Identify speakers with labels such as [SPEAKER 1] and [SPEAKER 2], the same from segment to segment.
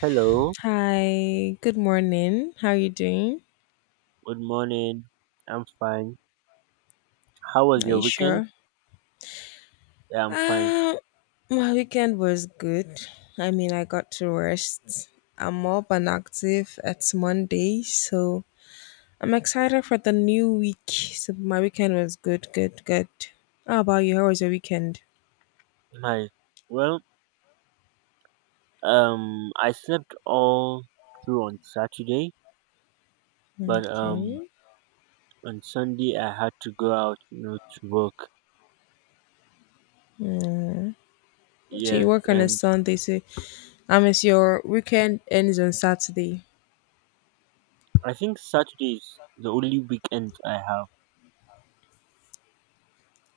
[SPEAKER 1] Hello,
[SPEAKER 2] Hi, good morning. How are you doing?
[SPEAKER 1] good morning. I'm fine. How was
[SPEAKER 2] Are
[SPEAKER 1] your
[SPEAKER 2] you
[SPEAKER 1] weekend?
[SPEAKER 2] sure?
[SPEAKER 1] Yeah, I'm fine.
[SPEAKER 2] Um, my weekend was good. I mean, I got to rest. I'm up and active. It's Monday, so I'm excited for the new week. So my weekend was good, good, good. How about you? How was your weekend?
[SPEAKER 1] Hi. Well, I slept all through on Saturday, but
[SPEAKER 2] Okay.
[SPEAKER 1] on Sunday I had to go out, you know, to work.
[SPEAKER 2] So you
[SPEAKER 1] Yes,
[SPEAKER 2] work on a
[SPEAKER 1] and
[SPEAKER 2] Sunday, so I miss your weekend ends on Saturday.
[SPEAKER 1] I think Saturday is the only weekend I have.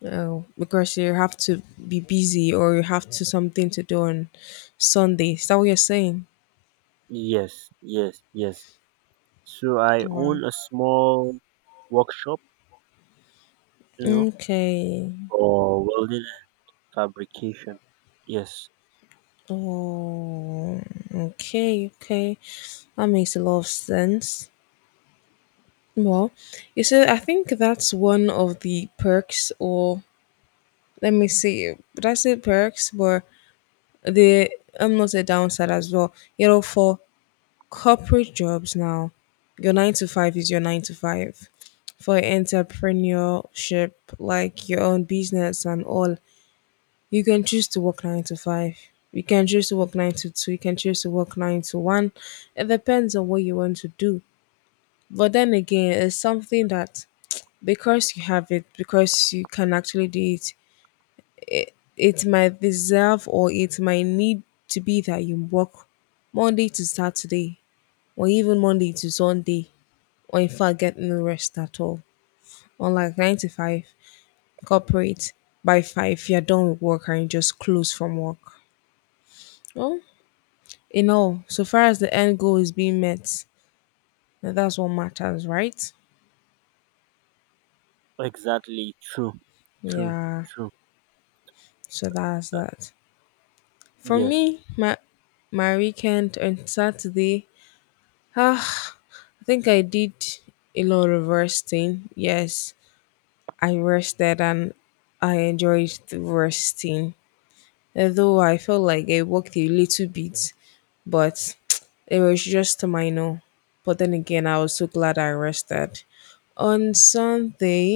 [SPEAKER 2] Oh, because you have to be busy or you have to something to do on Sunday. Is that what you're saying?
[SPEAKER 1] Yes, yes, yes. So I
[SPEAKER 2] Wow.
[SPEAKER 1] own a small workshop, you know,
[SPEAKER 2] Okay.
[SPEAKER 1] for welding and fabrication. Yes.
[SPEAKER 2] Oh, okay, okay. That makes a lot of sense. Well, you said I think that's one of the perks, or let me see, did I say perks? But the I'm not a downside as well. You know, for corporate jobs now, your nine to five is your nine to five. For entrepreneurship, like your own business and all, you can choose to work nine to five. You can choose to work nine to two. You can choose to work nine to one. It depends on what you want to do. But then again, it's something that because you have it, because you can actually do it, it might deserve or it might need to be that you work Monday to Saturday, or even Monday to Sunday, or in fact, get no rest at all. Unlike nine to five, corporate by five, you're done with work and you just close from work. Well, in all, so far as the end goal is being met, now that's what matters, right?
[SPEAKER 1] Exactly. True. True.
[SPEAKER 2] Yeah.
[SPEAKER 1] True.
[SPEAKER 2] So that's
[SPEAKER 1] Uh,
[SPEAKER 2] that. For me,
[SPEAKER 1] yes.
[SPEAKER 2] my weekend on Saturday, ah, I think I did a lot of resting. Yes, I rested and I enjoyed the resting, although I felt like it worked a little bit, but it was just minor. But then again, I was so glad I rested. On Sunday,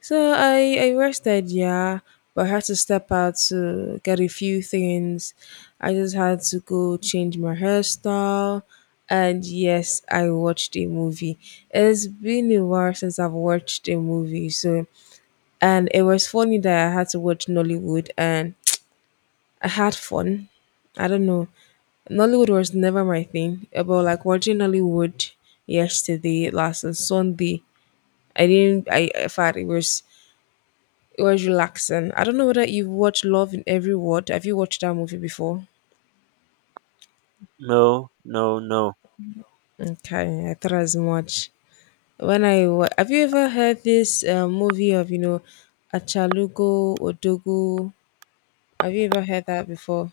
[SPEAKER 2] so I rested, yeah, but I had to step out to get a few things. I just had to go change my hairstyle. And yes, I watched a movie. It's been a while since I've watched a movie, so and it was funny that I had to watch Nollywood and I had fun. I don't know. Nollywood was never my thing. But like watching Nollywood yesterday, last on Sunday, I didn't. I felt it was relaxing. I don't know whether you've watched Love in Every Word. Have you watched that movie before?
[SPEAKER 1] No. No. No.
[SPEAKER 2] Okay, I thought as much. Have you ever heard this movie of Achalugo Odogo? Have you ever heard that before?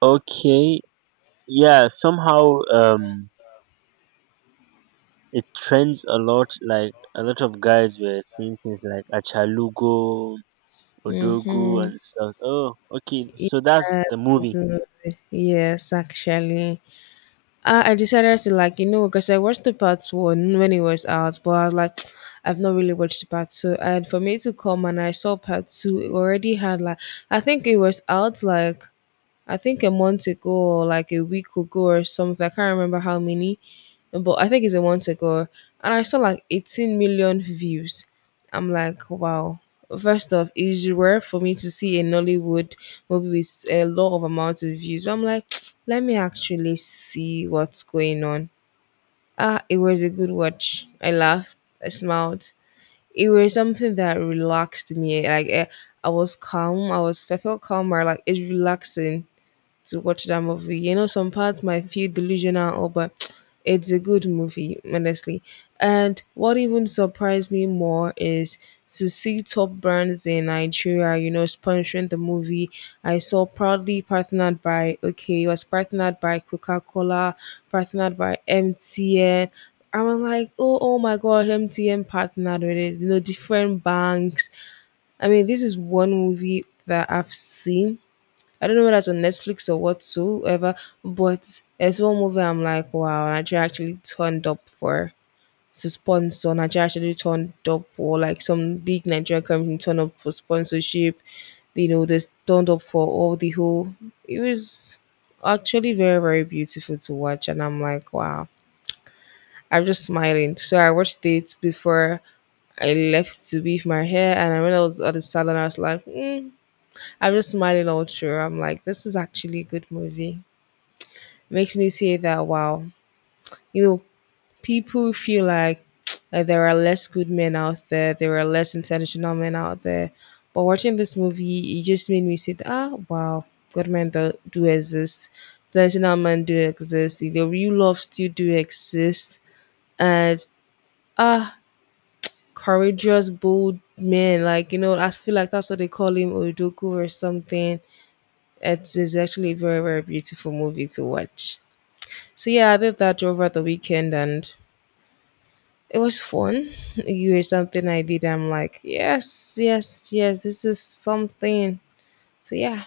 [SPEAKER 1] Okay. Yeah. Somehow, it trends a lot. Like a lot of guys were saying things like Achalugo, Odogu,
[SPEAKER 2] Mm-hmm.
[SPEAKER 1] and stuff. Oh, okay. So that's
[SPEAKER 2] Yeah,
[SPEAKER 1] the
[SPEAKER 2] this
[SPEAKER 1] movie.
[SPEAKER 2] movie. Yes, actually. I decided to like you know because I watched the part one when it was out, but I was like, I've not really watched the part two. And for me to come and I saw part two, it already had like I think it was out like I think a month ago or like a week ago or something. I can't remember how many, but I think it's a month ago. And I saw like 18 million views. I'm like, wow. First off, it's rare for me to see a Nollywood movie with a lot of amount of views. But I'm like, let me actually see what's going on. Ah, it was a good watch. I laughed. I smiled. It was something that relaxed me. Like I was calm. I felt calmer. Like it's relaxing to watch that movie. You know, some parts might feel delusional, or but it's a good movie, honestly. And what even surprised me more is to see top brands in Nigeria, you know, sponsoring the movie. I saw proudly partnered by okay, it was partnered by Coca Cola, partnered by MTN. I was like, oh, oh my God, MTN partnered with it. You know, different banks. I mean, this is one movie that I've seen I don't know whether it's on Netflix or whatsoever, but it's one movie I'm like, wow, Nigeria actually turned up for to sponsor. Nigeria actually turned up for like some big Nigerian company turned up for sponsorship. You know, they turned up for all the whole. It was actually very very beautiful to watch, and I'm like, wow. I'm just smiling. So I watched it before I left to weave my hair, and when I was at the salon, I was like, mm, I'm just smiling all through. I'm like, this is actually a good movie makes me say that wow, you know, people feel like there are less good men out there, there are less intentional men out there. But watching this movie, it just made me say, that, ah, wow, good men do exist, intentional men do exist, you know, real love still do exist, and ah, courageous, bold men, like you know, I feel like that's what they call him, Odoku or something. It is actually a very, very beautiful movie to watch. So yeah, I did that over the weekend and it was fun. You here's something I did. I'm like, yes, yes, yes, this is something. So yeah,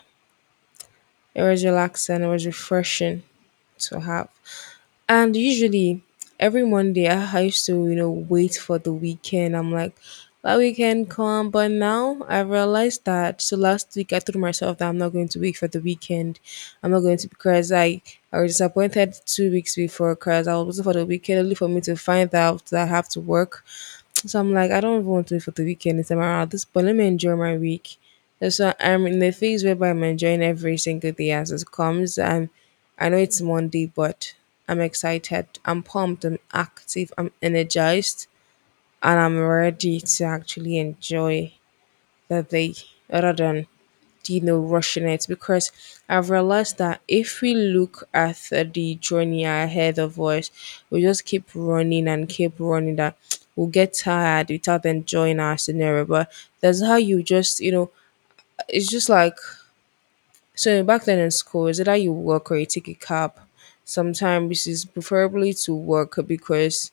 [SPEAKER 2] it was relaxing. It was refreshing to have. And usually every Monday I used to, you know, wait for the weekend. I'm like, that weekend come, but now I realized that so last week I told myself that I'm not going to wait for the weekend. I'm not going to because I was disappointed 2 weeks before because I was waiting for the weekend only for me to find out that I have to work so I'm like, I don't even want to wait for the weekend this time around at this point. Let me enjoy my week. That's why I'm in the phase whereby I'm enjoying every single day as it comes. I know it's Monday, but I'm excited. I'm pumped. I'm active. I'm energized, and I'm ready to actually enjoy the day rather than you know rushing it because I've realized that if we look at the journey ahead of us we just keep running and keep running that we'll get tired without enjoying our scenario but that's how you just you know it's just like so back then in school is it how you walk or you take a cab sometimes it's preferably to work because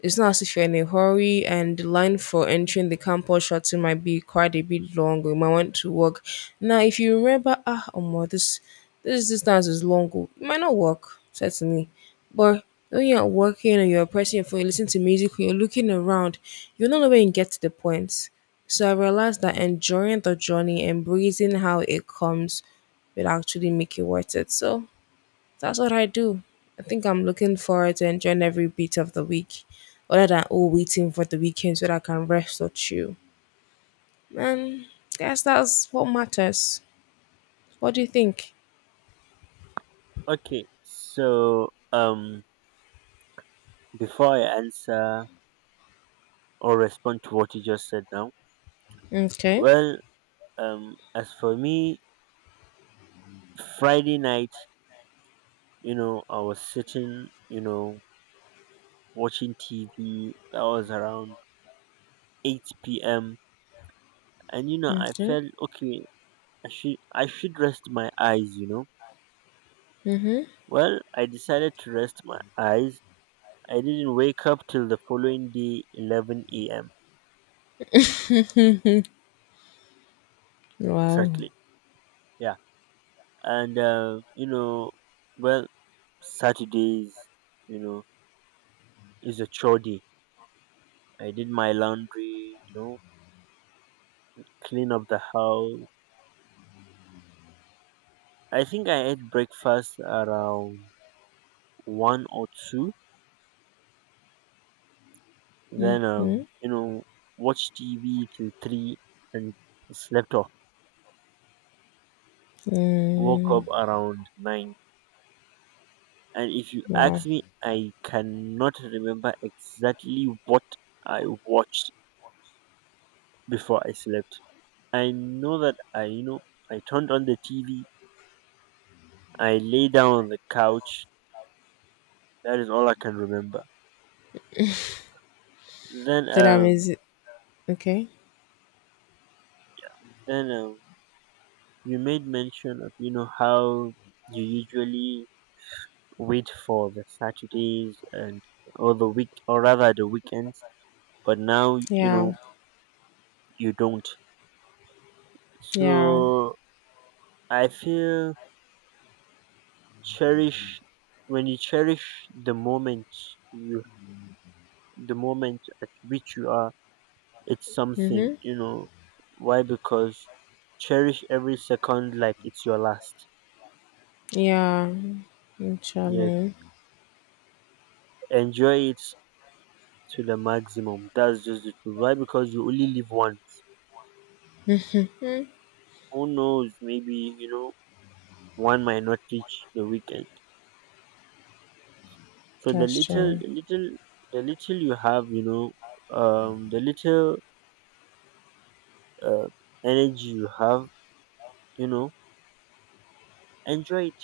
[SPEAKER 2] it's not as if you're in a hurry and the line for entering the campus shuttle might be quite a bit long you might want to walk. Now if you remember ah oh my, this distance is long oh," you might not walk, certainly. But when you're walking and you're pressing your phone, you're listening to music, you're looking around, you don't know when you get to the point. So I realized that enjoying the journey, embracing how it comes will actually make it worth it. So that's what I do. I think I'm looking forward to enjoying every bit of the week, other than oh waiting for the weekend so that I can rest or chill. And guess that's what matters. What do you think?
[SPEAKER 1] Okay. So, before I answer or respond to what you just said now,
[SPEAKER 2] Okay.
[SPEAKER 1] well, as for me, Friday night, you know, I was sitting, you know, watching TV. That was around 8 p.m. And you know, I
[SPEAKER 2] Okay.
[SPEAKER 1] felt okay. I should rest my eyes. You know.
[SPEAKER 2] Mm-hmm.
[SPEAKER 1] Well, I decided to rest my eyes. I didn't wake up till the following day, 11 a.m.
[SPEAKER 2] Wow.
[SPEAKER 1] Exactly. Yeah. And you know, well, Saturdays, you know, is a chore day. I did my laundry. You know, clean up the house. I think I ate breakfast around one or two, then
[SPEAKER 2] Mm-hmm.
[SPEAKER 1] you know, watched TV till three and slept off. Woke
[SPEAKER 2] Mm,
[SPEAKER 1] up around nine, and if you
[SPEAKER 2] wow.
[SPEAKER 1] ask me, I cannot remember exactly what I watched before I slept. I know that I, you know, I turned on the TV, I lay down on the couch. That is all I can remember. Then
[SPEAKER 2] So that means
[SPEAKER 1] um
[SPEAKER 2] okay.
[SPEAKER 1] then you made mention of, you know, how you usually wait for the Saturdays and, or the week, or rather the weekends, but now, you
[SPEAKER 2] Yeah.
[SPEAKER 1] know, you don't.
[SPEAKER 2] Yeah.
[SPEAKER 1] So I feel, cherish, when you cherish the moment you, the moment at which you are, it's something,
[SPEAKER 2] Mm-hmm.
[SPEAKER 1] you know. Why? Because cherish every second like it's your last.
[SPEAKER 2] Yeah.
[SPEAKER 1] Yes.
[SPEAKER 2] Actually,
[SPEAKER 1] Enjoy it to the maximum. That's just it. Why? Because you only live once.
[SPEAKER 2] mm,
[SPEAKER 1] Who knows? Maybe, you know, one might not reach the weekend. So the
[SPEAKER 2] that's
[SPEAKER 1] little,
[SPEAKER 2] true.
[SPEAKER 1] the little, the little you have, you know, the little uh, energy you have, you know, enjoy it.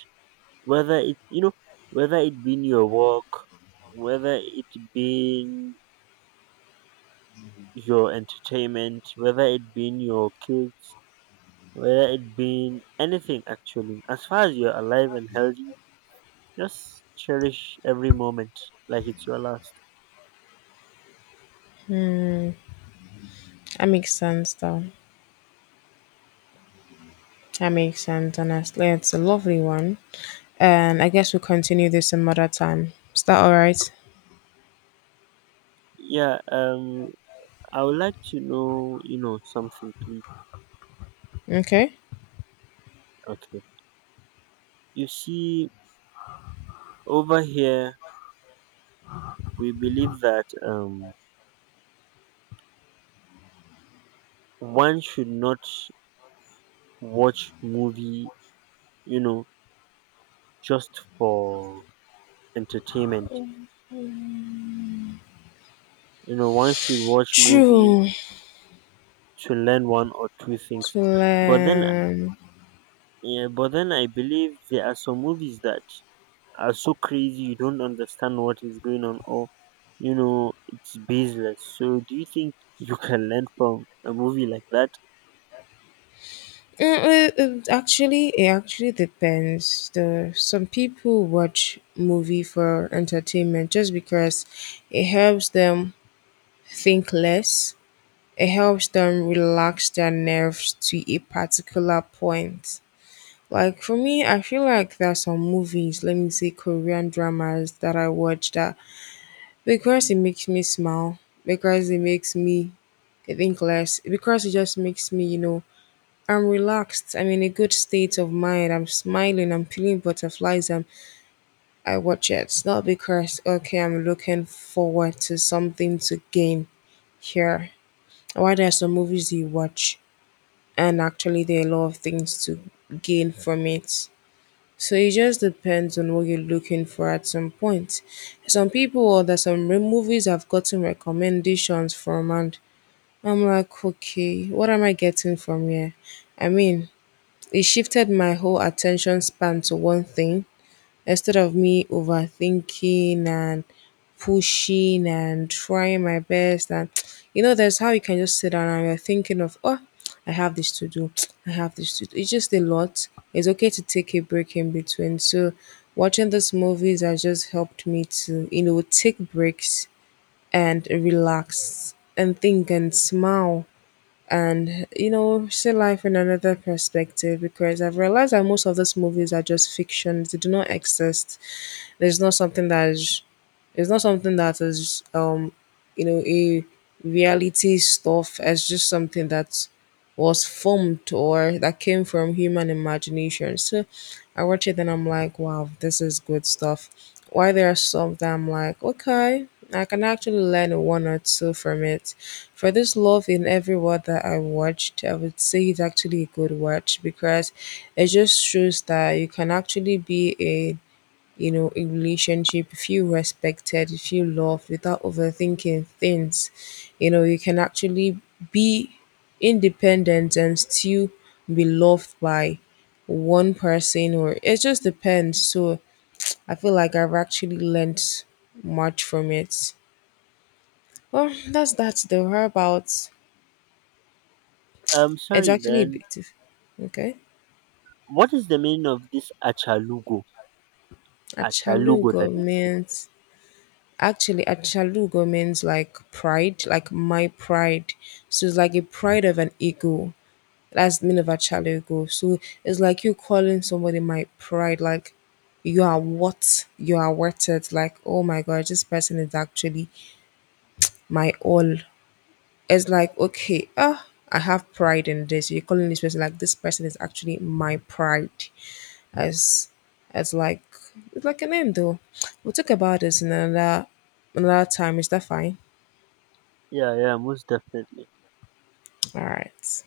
[SPEAKER 1] Whether it, you know, whether it be your work, whether it be your entertainment, whether it be your kids, whether it be anything actually. As far as you're alive and healthy, just cherish every moment like it's your last.
[SPEAKER 2] That makes sense though. That makes sense, honestly. It's a lovely one. And I guess we'll continue this some other time. Is that all right?
[SPEAKER 1] Yeah. I would like to know, you know, something, please.
[SPEAKER 2] Okay.
[SPEAKER 1] Okay. You see, over here, we believe that one should not watch movie, you know, just for entertainment. You know, one should watch movie
[SPEAKER 2] True.
[SPEAKER 1] to learn one or two
[SPEAKER 2] To
[SPEAKER 1] things. But then,
[SPEAKER 2] learn.
[SPEAKER 1] yeah, but then I believe there are some movies that are so crazy you don't understand what is going on, or you know, it's baseless. So do you think you can learn from a movie like that?
[SPEAKER 2] Mm, it- it actually depends. The some people watch movie for entertainment just because it helps them think less. It helps them relax their nerves to a particular point. Like for me, I feel like there are some movies, let me say Korean dramas that I watch that because it makes me smile, because it makes me think less, because it just makes me, you know, I'm relaxed. I'm in a good state of mind. I'm smiling. I'm feeling butterflies. And I watch it. It's not because okay, I'm looking forward to something to gain here. Why there are some movies you watch and actually there are a lot of things to gain from it. So it just depends on what you're looking for at some point. Some people or that some re- Movies I've gotten recommendations from, and I'm like, okay, what am I getting from here? I mean, it shifted my whole attention span to one thing instead of me overthinking and pushing and trying my best. And you know, there's how you can just sit down and you're thinking of, oh, I have this to do, I have this to do. It's just a lot. It's okay to take a break in between. So watching these movies has just helped me to, you know, take breaks and relax and think and smile and you know see life in another perspective because I've realized that most of these movies are just fictions they do not exist there's not something that is it's not something that is you know a reality stuff. It's just something that was formed or that came from human imagination. So I watch it and I'm like, wow, this is good stuff. Why there are some that I'm like, okay, I can actually learn one or two from it. For this love in every word that I watched, I would say it's actually a good watch because it just shows that you can actually be a you know, a relationship, you feel respected, you feel loved without overthinking things. You know, you can actually be independent and still be loved by one person or it just depends. So I feel like I've actually learnt much from it. Well, that's the whereabouts. It's
[SPEAKER 1] Sorry,
[SPEAKER 2] actually a
[SPEAKER 1] then
[SPEAKER 2] bit okay.
[SPEAKER 1] what is the meaning of this achalugo,
[SPEAKER 2] Achalu
[SPEAKER 1] that is?
[SPEAKER 2] government. Actually, Achalugo means like pride, like my pride. So it's like a pride of an ego. That's the meaning of Achalugo. So it's like you calling somebody my pride, like you are what you are worth it. Like, oh my god, this person is actually my all. It's like, okay, ah, I have pride in this. You're calling this person like this person is actually my pride. As as like it's like a name though. We'll talk about this in another time. Is that fine?
[SPEAKER 1] Yeah, yeah, most definitely.
[SPEAKER 2] All right.